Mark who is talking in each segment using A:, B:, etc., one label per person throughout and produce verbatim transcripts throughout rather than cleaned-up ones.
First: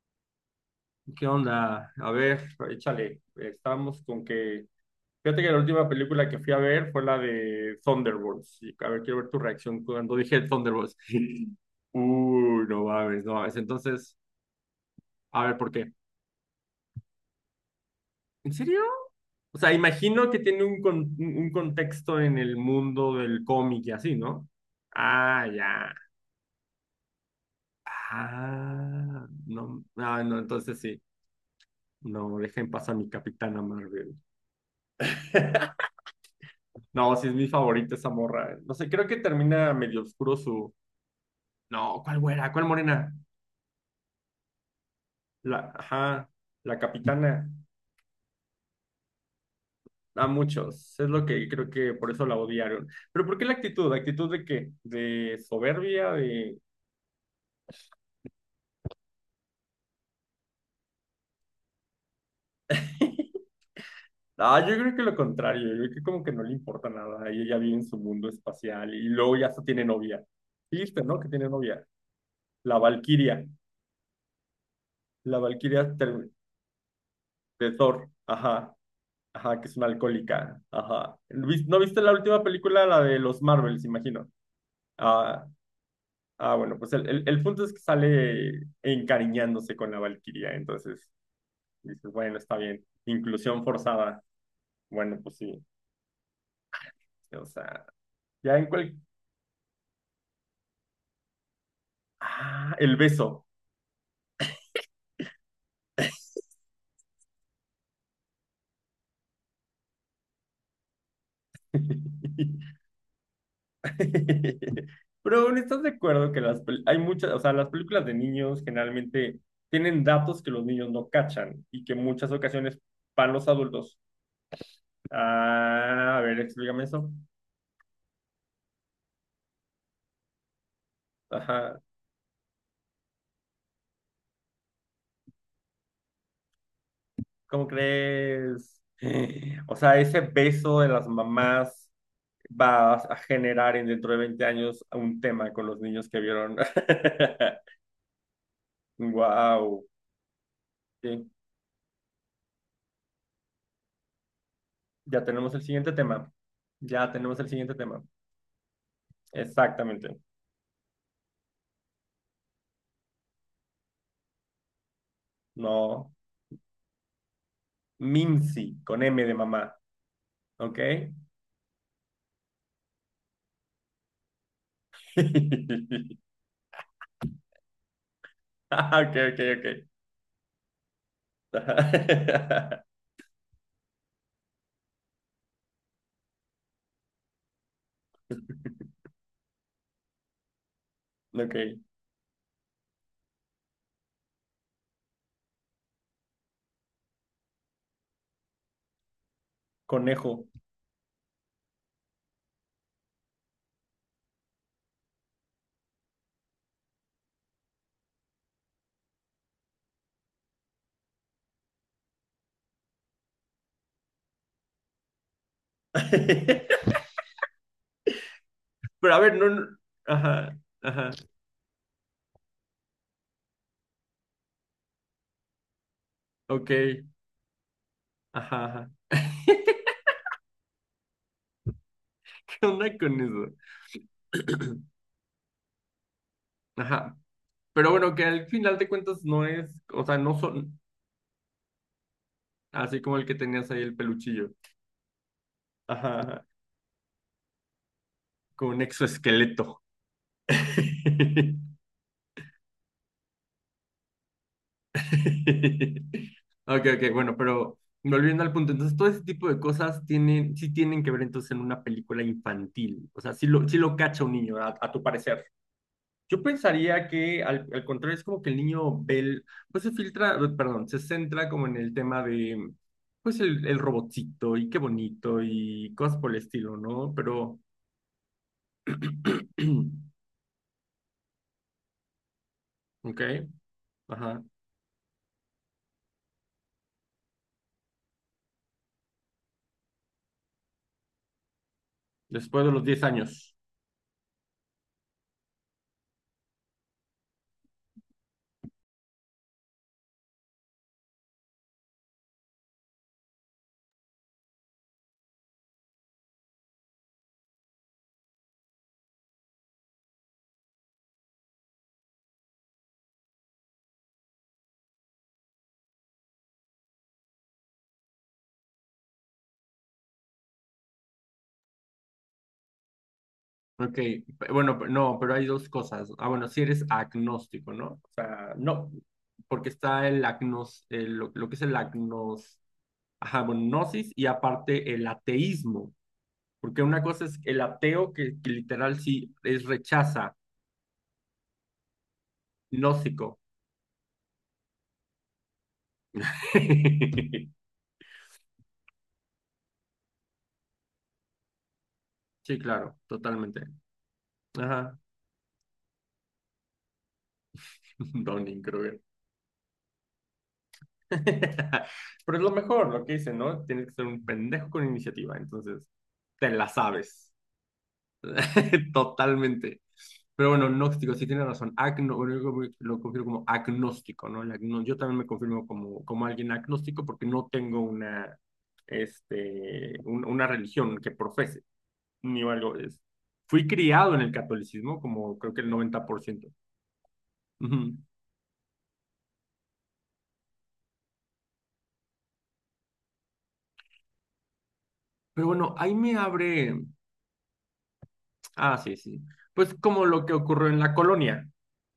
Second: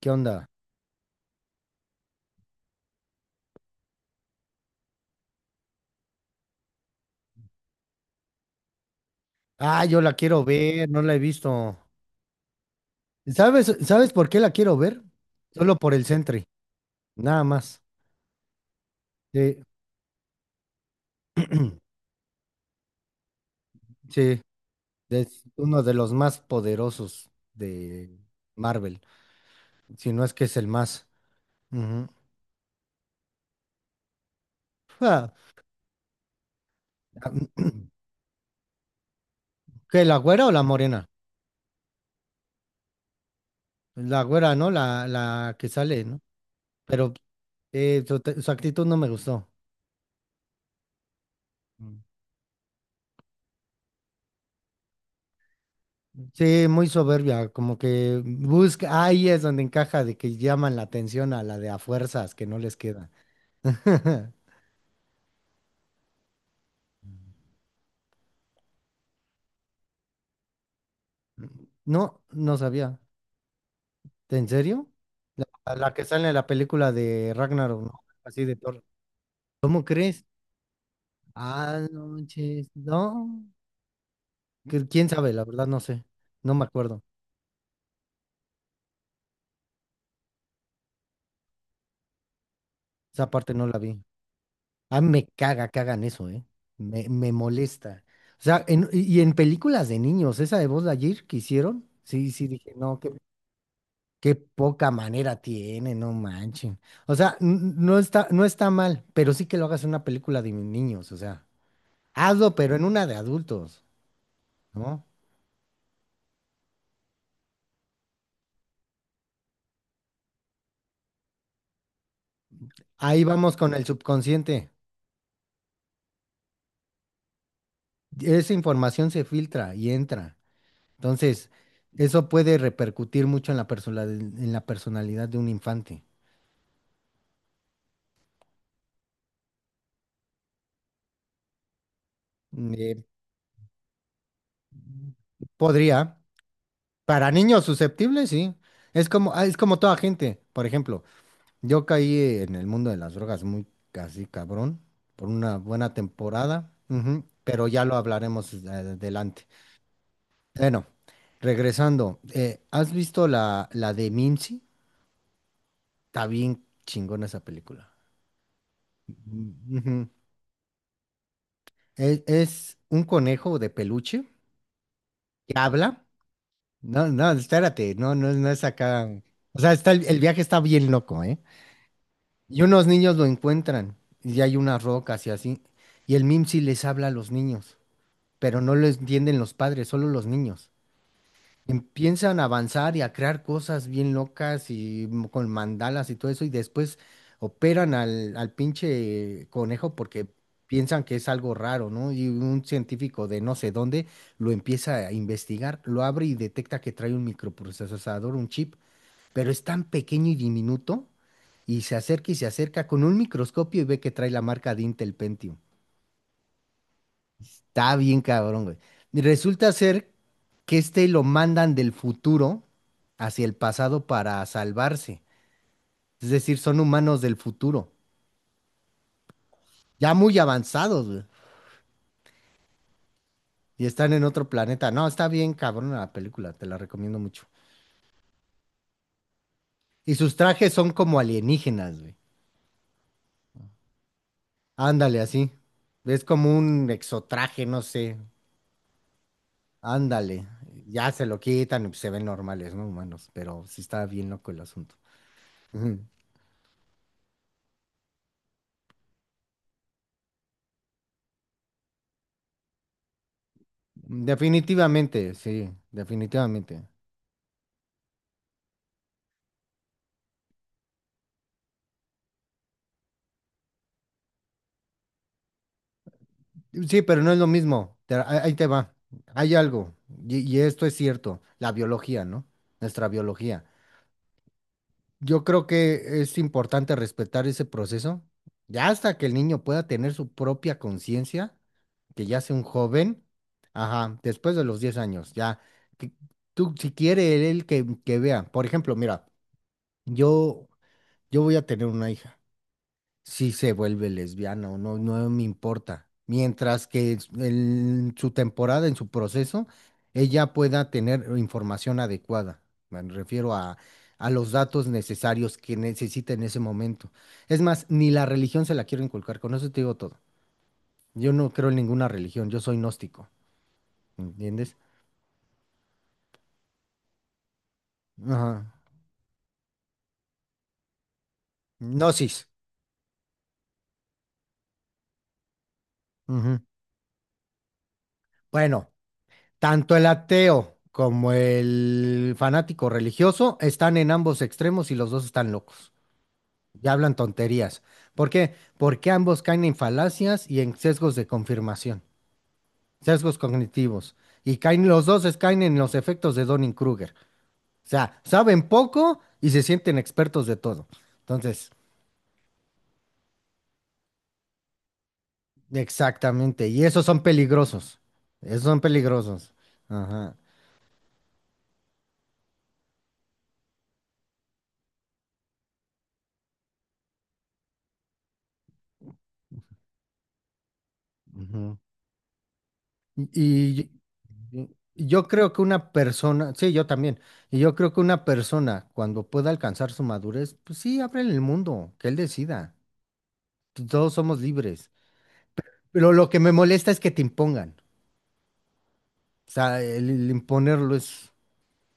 A: ¿Qué onda?
B: ¿Qué onda? A ver, échale. Estamos con que. Fíjate que la última película que fui a ver fue la de Thunderbolts. Y, a ver, quiero ver tu
A: Ah,
B: reacción
A: yo la
B: cuando dije
A: quiero ver,
B: Thunderbolts.
A: no la he visto.
B: Uy, no mames, no mames.
A: ¿Sabes, sabes
B: Entonces,
A: por qué la quiero ver?
B: a ver, ¿por
A: Solo
B: qué?
A: por el Sentry, nada más.
B: ¿En serio? O
A: Sí,
B: sea, imagino que tiene un, con- un contexto en el mundo del cómic y así,
A: sí,
B: ¿no?
A: es
B: Ah,
A: uno de
B: ya.
A: los más poderosos de Marvel,
B: Ah, no,
A: si
B: ah,
A: no es
B: no,
A: que es el
B: entonces sí.
A: más. Ujú.
B: No, dejen pasar a mi Capitana Marvel.
A: Ah,
B: No, sí es mi favorita esa morra. eh. No sé, creo que termina medio
A: ¿qué, la
B: oscuro
A: güera o la
B: su.
A: morena?
B: No, ¿cuál güera? ¿Cuál morena?
A: La güera, ¿no? La, la que
B: La,
A: sale, ¿no?
B: ajá, la
A: Pero
B: capitana.
A: eh, su, su actitud no me gustó.
B: A muchos. Es lo que creo que por eso la odiaron. Pero ¿por qué la actitud? ¿La actitud de qué? ¿De soberbia? ¿De?
A: Sí, muy soberbia, como que busca, ahí es donde encaja de que llaman la atención a la de a fuerzas que no les queda.
B: Ah, yo creo que lo contrario. Yo creo que como que no le importa nada. Y ella vive en su mundo espacial. Y luego ya hasta tiene novia. Listo, ¿no? Que tiene novia.
A: No, no
B: La
A: sabía.
B: Valquiria.
A: ¿En serio?
B: La
A: A
B: Valquiria
A: la que sale
B: ter-
A: en la película de
B: de
A: Ragnarok, ¿no?
B: Thor.
A: Así de
B: Ajá.
A: Thor.
B: Ajá, que es
A: ¿Cómo
B: una
A: crees?
B: alcohólica. Ajá. ¿Vis- ¿No
A: Ah,
B: viste
A: no,
B: la última
A: manches,
B: película, la de
A: no.
B: los Marvels, imagino?
A: Que- ¿Quién sabe? La
B: Ah,
A: verdad no sé. No
B: ah
A: me
B: bueno, pues
A: acuerdo.
B: el, el, el punto es que sale encariñándose con la Valquiria, entonces dices, bueno, está bien.
A: Esa parte
B: Inclusión
A: no la vi.
B: forzada.
A: Ah,
B: Bueno,
A: me
B: pues sí.
A: caga que hagan eso, ¿eh? Me, me
B: O sea,
A: molesta. O
B: ya
A: sea,
B: en
A: en-
B: cual...
A: y y en películas de niños, esa de Buzz Lightyear que hicieron, sí, sí, dije,
B: Ah, el
A: no, qué
B: beso.
A: qué poca manera tiene, no manchen. O sea, n- no está, no está mal, pero sí que lo hagas en una película de niños, o sea, hazlo, pero en una de adultos, ¿no?
B: Pero bueno, ¿estás de acuerdo que las pel- hay muchas, o sea, las películas de niños generalmente tienen datos que los niños no cachan y que en muchas ocasiones
A: Ahí
B: para los
A: vamos con el
B: adultos.
A: subconsciente.
B: Ah, a ver, explícame eso.
A: Esa información se filtra y entra. Entonces,
B: Ajá.
A: eso puede repercutir mucho en la persona- en la personalidad de un infante.
B: ¿Cómo crees? O sea, ese beso de las mamás
A: Mm,
B: va
A: Eh,
B: a generar en dentro de veinte años un tema con los niños
A: podría.
B: que vieron.
A: Para niños susceptibles, sí. Es como, ah, es como
B: Wow.
A: toda gente, por ejemplo.
B: Sí,
A: Yo caí en el mundo de las drogas muy casi cabrón
B: ya
A: por
B: tenemos
A: una
B: el siguiente
A: buena
B: tema.
A: temporada,
B: Ya
A: ujú,
B: tenemos el
A: pero
B: siguiente
A: ya lo
B: tema.
A: hablaremos eh, adelante.
B: Exactamente.
A: Bueno, regresando, eh, ¿has visto la, la de Mimsy?
B: No.
A: Está bien chingona esa película.
B: Mimsy, con M de
A: Mm,
B: mamá.
A: ujú.
B: ¿Ok?
A: Es, es un conejo de peluche que habla. No, no, espérate, no, no, no es
B: Ah,
A: acá.
B: Ok, ok,
A: O
B: ok.
A: sea, está el, el viaje está bien loco, ¿eh? Y unos niños lo encuentran y hay unas rocas y así. Y el Mimsy les habla a los niños, pero no lo entienden los padres, solo los niños.
B: Ok.
A: Empiezan a avanzar y a crear cosas bien locas y m- con mandalas y todo eso, y después operan al, al pinche conejo porque
B: Conejo.
A: piensan que es algo raro, ¿no? Y un científico de no sé dónde lo empieza a investigar, lo abre y detecta que trae un microprocesador, un chip, pero es tan pequeño y diminuto, y se acerca y se acerca con un microscopio y ve que trae la marca de Intel Pentium. Está bien cabrón, güey.
B: Pero a
A: Y
B: ver, no,
A: resulta
B: no-
A: ser
B: Ajá,
A: que este
B: ajá,
A: lo mandan del futuro hacia el pasado para salvarse. Es decir,
B: ok,
A: son humanos del futuro,
B: ajá, ajá.
A: ya muy avanzados, güey,
B: ¿Qué onda con eso?
A: y están en otro planeta. No, está bien cabrón la película, te la
B: Ajá.
A: recomiendo mucho.
B: Pero bueno, que al final de cuentas no es, o
A: Y
B: sea,
A: sus
B: no
A: trajes
B: son
A: son como alienígenas, güey.
B: así como el que tenías ahí el peluchillo.
A: Ándale, así.
B: Ajá,
A: Es
B: ajá,
A: como un exotraje, no sé.
B: con un exoesqueleto.
A: Ándale. Ya se lo quitan y pues se ven normales, ¿no? Humanos, pero sí está bien loco el asunto.
B: Ok, ok, bueno, pero volviendo al punto, entonces todo ese tipo de cosas tienen, sí tienen que ver entonces en una película infantil. O sea, sí lo, sí lo cacha un niño, a a tu
A: Definitivamente,
B: parecer.
A: sí,
B: Yo
A: definitivamente.
B: pensaría que al, al contrario es como que el niño ve, el- pues se filtra, eh, perdón, se centra como en el tema de, pues el, el robotcito y qué bonito y cosas por el estilo,
A: Sí,
B: ¿no?
A: pero no es lo
B: Pero,
A: mismo. Te- ahí ahí te va. Hay algo, y, y esto es cierto, la biología, ¿no? Nuestra
B: ok,
A: biología.
B: ajá,
A: Yo creo que es importante respetar ese proceso, ya hasta que el niño pueda tener su propia conciencia, que ya sea un
B: después de los diez
A: joven,
B: años,
A: ajá, después de los diez años, ya. Que tú, si quiere él que, que vea, por ejemplo, mira, yo, yo voy a tener una hija. Si se vuelve lesbiana o no, no me importa. Mientras que s- en su temporada, en su proceso, ella pueda tener información adecuada. Me refiero a, a los datos necesarios que necesita en ese momento. Es más, ni la religión se la quiero inculcar, con eso te digo todo. Yo no creo en ninguna religión, yo soy gnóstico,
B: ok, pe-
A: ¿entiendes?
B: bueno, pe- no, pero hay dos cosas. Ah, bueno, si eres agnóstico, ¿no? O sea,
A: Ajá.
B: no, porque está el agnos, el- lo, lo que es el
A: Gnosis.
B: agnos, ajá, bueno, gnosis y aparte el ateísmo.
A: Ujú.
B: Porque una cosa es el ateo que, que
A: Bueno.
B: literal sí es
A: Tanto el
B: rechaza,
A: ateo como el fanático
B: gnóstico.
A: religioso están en ambos extremos y los dos están locos. Ya hablan tonterías. ¿Por qué? Porque ambos caen en falacias y en sesgos de confirmación,
B: Sí, claro,
A: sesgos
B: totalmente.
A: cognitivos. Y caen,
B: Ajá.
A: los dos es- caen en los efectos de Dunning-Kruger. O sea,
B: Donning
A: saben
B: Kruger.
A: poco y se sienten expertos de todo. Entonces,
B: Pero es lo mejor, lo que dice, ¿no? Tienes que ser un pendejo con iniciativa, entonces te
A: exactamente.
B: la
A: Y esos son
B: sabes.
A: peligrosos. Esos son peligrosos.
B: Totalmente.
A: Ajá.
B: Pero bueno, gnóstico, sí tiene razón. Agno, bueno, yo lo confirmo como agnóstico, ¿no? El agno- yo también me confirmo como, como alguien agnóstico porque no tengo una, este, un- una religión que profese. Ni algo es. Fui
A: Y
B: criado en el catolicismo,
A: y yo
B: como
A: creo
B: creo
A: que
B: que el
A: una
B: noventa por ciento.
A: persona, sí, yo también, y yo creo
B: Ujú.
A: que una persona cuando pueda alcanzar su madurez, pues sí, ábrele el mundo, que él decida. Todos somos libres.
B: Pero bueno, ahí
A: Pero
B: me
A: lo que me
B: abre.
A: molesta es que te impongan.
B: Ah, sí, sí.
A: O
B: Pues
A: sea,
B: como
A: el,
B: lo
A: el
B: que ocurrió en la
A: imponerlo es
B: colonia.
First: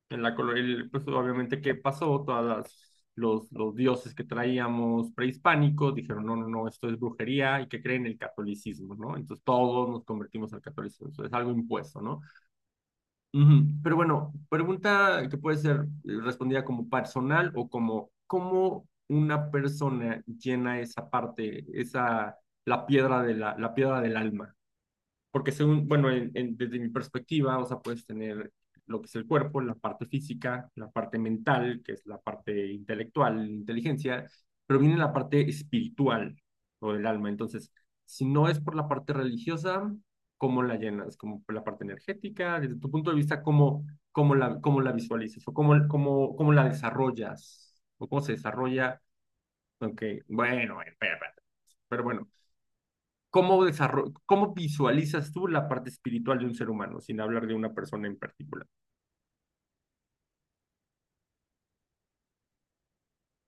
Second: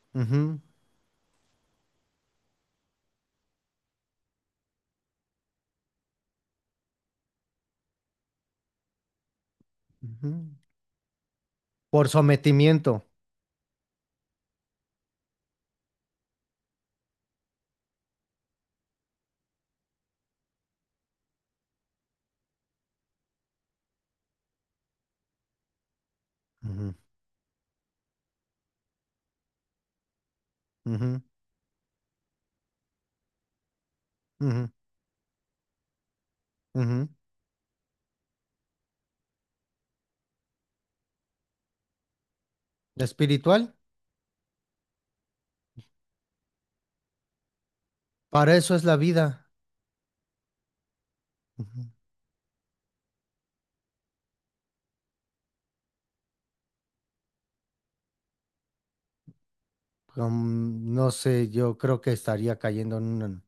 B: En la
A: ujú,
B: colonia, pues obviamente, ¿qué pasó? Todas las- Los, los dioses que traíamos prehispánicos dijeron, no, no, no, esto es brujería y que creen el catolicismo, ¿no? Entonces todos nos
A: ujú,
B: convertimos al catolicismo, eso es algo impuesto,
A: por
B: ¿no?
A: sometimiento.
B: Ujú. Pero bueno, pregunta que puede ser eh, respondida como personal o como cómo una persona llena esa parte, esa la piedra de la, la piedra del alma. Porque según, bueno, en- en- desde mi
A: Ujú,
B: perspectiva, o sea, puedes tener lo que es el cuerpo, la parte física, la parte
A: ujú,
B: mental, que es la parte intelectual, inteligencia,
A: ujú,
B: pero viene la parte espiritual o del
A: ujú.
B: alma. Entonces, si no es por la parte religiosa, ¿cómo la llenas? Como por la parte energética, desde tu punto de vista,
A: Espiritual,
B: ¿cómo, cómo la, cómo la visualizas o cómo, cómo, cómo la desarrollas o cómo se
A: para eso es la
B: desarrolla?
A: vida.
B: Aunque, bueno, bueno, espera, espera.
A: Ujú.
B: Pero bueno. ¿Cómo, desarro- cómo visualizas tú la parte espiritual de un ser humano, sin hablar de una persona en particular?
A: Com- no sé, yo creo que estaría cayendo en una,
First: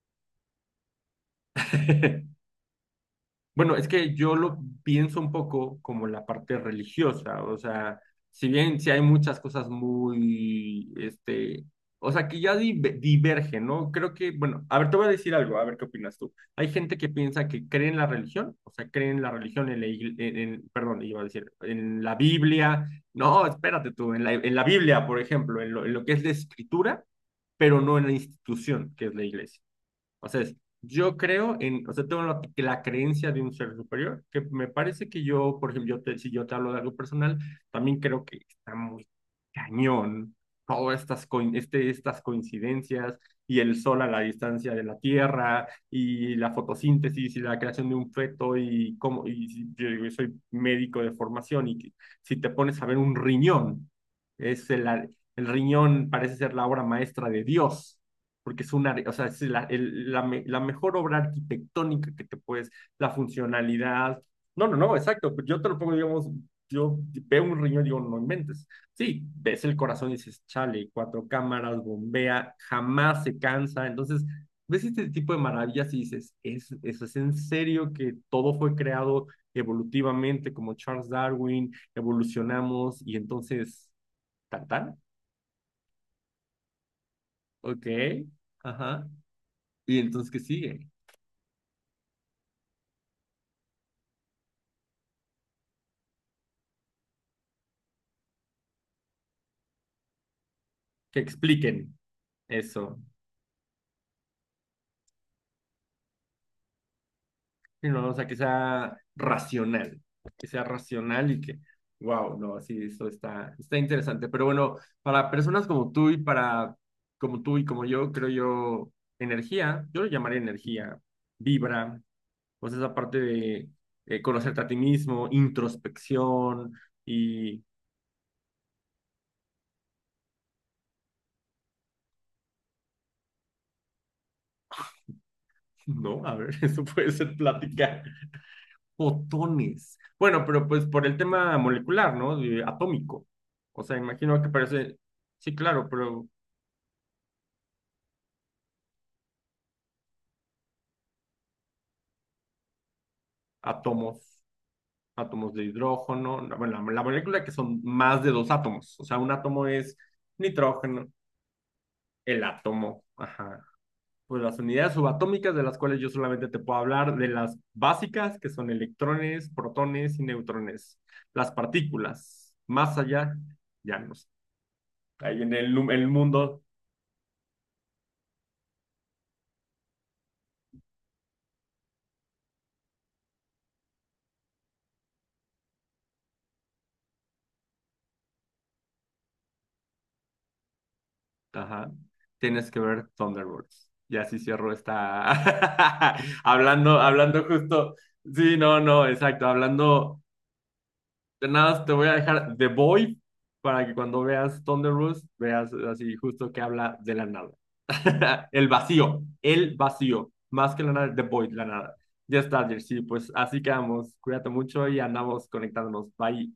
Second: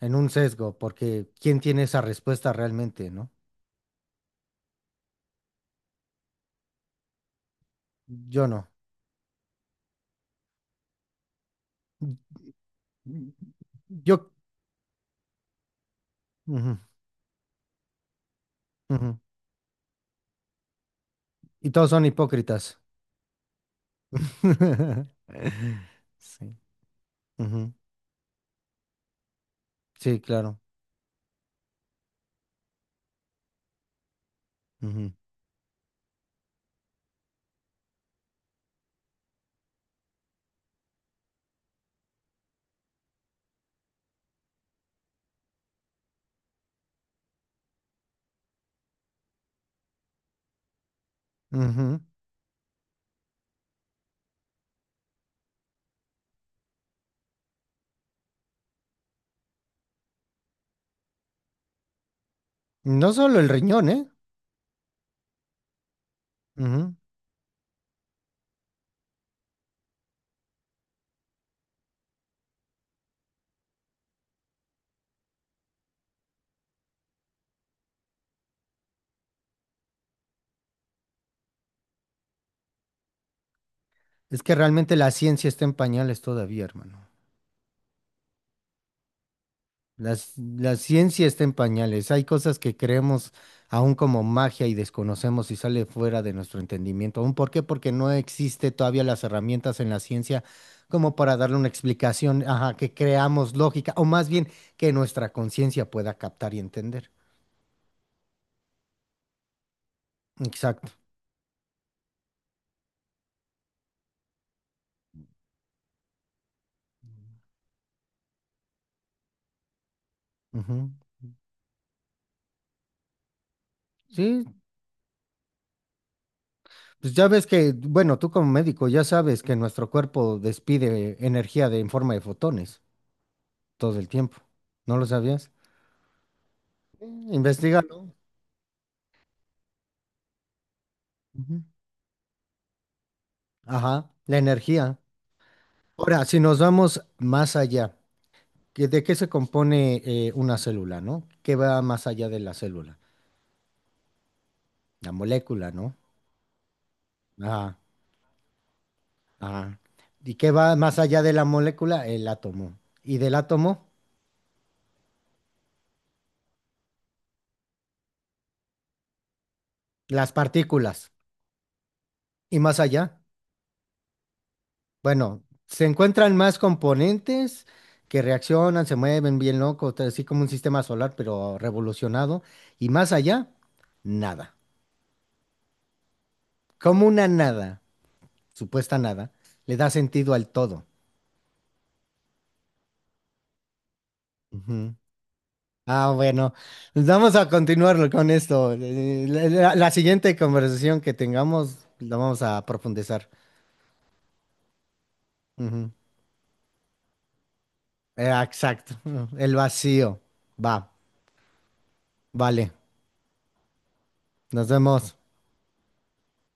A: en un sesgo, porque ¿quién tiene esa respuesta realmente, no?
B: Bueno, es que yo lo pienso un poco como la parte religiosa, o sea,
A: Yo
B: si
A: no.
B: bien si hay muchas cosas muy, este, o sea, que ya div- divergen, ¿no? Creo
A: Yo.
B: que, bueno, a ver, te voy a decir algo, a ver qué opinas tú. Hay
A: Ujú,
B: gente que piensa que cree en la religión, o sea, cree
A: ujú.
B: en la religión, en la, igle- en, en- perdón, iba a decir,
A: Y todos
B: en
A: son
B: la
A: hipócritas.
B: Biblia, no, espérate tú, en la, en la Biblia, por ejemplo, en lo, en lo que es la
A: Sí.
B: escritura,
A: Ujú.
B: pero no en la institución que es la iglesia.
A: Sí,
B: O sea, es,
A: claro.
B: yo creo en, o sea, tengo la, la creencia de un ser superior, que me parece
A: Ujú,
B: que yo, por ejemplo, yo te, si yo te hablo de algo personal, también creo que está muy cañón todas estas, co, este, estas coincidencias y el sol a la distancia de la Tierra y la fotosíntesis y la creación de un feto y cómo, y si- yo digo, yo soy médico de formación y que-
A: ujú.
B: si te pones a ver un riñón, es el, el riñón parece ser la obra maestra de Dios porque es una, o sea, es la, el- la, me- la mejor obra arquitectónica que te puedes, la
A: No solo el riñón, ¿eh?
B: funcionalidad. No, no, no, exacto. Pues yo te lo pongo, digamos,
A: Ujú.
B: yo veo un riñón y digo, no inventes. Sí, ves el corazón y dices, chale, cuatro cámaras, bombea, jamás se cansa. Entonces, ves este tipo de maravillas y dices, ¿es, eso es en serio que todo fue creado evolutivamente como Charles Darwin, evolucionamos y entonces,
A: Es que
B: tan,
A: realmente
B: tan,
A: la ciencia está en pañales todavía, hermano.
B: ok, ajá. Y
A: La,
B: entonces, ¿qué
A: ci- la
B: sigue?
A: ciencia está en pañales. Hay cosas que creemos aún como magia y desconocemos y sale fuera de nuestro entendimiento. ¿Aún por qué? Porque no existe todavía las herramientas en la ciencia como
B: Que
A: para darle una
B: expliquen
A: explicación, ajá, que
B: eso,
A: creamos lógica o más bien que nuestra conciencia pueda captar y entender.
B: y ¿no? O sea, que sea racional, que sea
A: Exacto.
B: racional y que, wow, no, sí, eso está, está interesante. Pero bueno, para personas como tú y para, como tú y como yo, creo yo, energía, yo lo llamaría
A: Ujú.
B: energía, vibra, pues esa parte de eh,
A: Sí,
B: conocerte a ti mismo, introspección
A: pues ya ves
B: y...
A: que, bueno, tú como médico ya sabes que nuestro cuerpo despide energía de, en forma de fotones todo el tiempo. ¿No lo sabías?
B: No, a ver, eso puede ser
A: Investígalo.
B: plática. Fotones. Bueno, pero pues por el tema molecular, ¿no? De atómico. O sea,
A: Ajá, la
B: imagino que
A: energía.
B: parece, sí, claro,
A: Ahora,
B: pero
A: si nos vamos más allá, ¿que- ¿de qué se compone eh, una célula, no? ¿Qué va más allá de la célula?
B: átomos,
A: La
B: átomos de
A: molécula, ¿no?
B: hidrógeno, la- bueno, la, la molécula que
A: Ajá,
B: son más de dos átomos. O sea, un átomo
A: ajá.
B: es
A: ¿Y qué va más
B: nitrógeno,
A: allá de la molécula? El
B: el
A: átomo.
B: átomo,
A: ¿Y del
B: ajá.
A: átomo?
B: Pues las unidades subatómicas de las cuales yo solamente te puedo hablar de las básicas, que son electrones, protones y
A: Las
B: neutrones.
A: partículas.
B: Las partículas,
A: ¿Y más
B: más
A: allá?
B: allá, ya no sé. Ahí
A: Bueno,
B: en el,
A: se
B: el
A: encuentran más
B: mundo.
A: componentes que reaccionan, se mueven bien loco, así como un sistema solar, pero revolucionado. ¿Y más allá? Nada. Como una nada. Supuesta nada le da sentido al todo.
B: Ajá. Tienes que ver Thunderbolts. Y así cierro
A: Ujú.
B: esta.
A: Ah, bueno,
B: Hablando,
A: pues vamos
B: hablando
A: a
B: justo.
A: continuar con
B: Sí,
A: esto.
B: no, no,
A: Eh,
B: exacto.
A: La, la- la
B: Hablando
A: siguiente conversación que
B: de
A: tengamos
B: nada, te voy a
A: la vamos
B: dejar
A: a
B: The Boy
A: profundizar.
B: para que cuando veas Thunderbolts veas
A: Ujú.
B: así justo que habla de la nada.
A: Eh,
B: El
A: Exacto,
B: vacío,
A: el
B: el
A: vacío.
B: vacío. Más que
A: Va,
B: la nada, The Boy, la nada. Ya está,
A: vale,
B: Jersey. Pues así quedamos. Cuídate
A: nos
B: mucho y
A: vemos.
B: andamos conectándonos. Bye.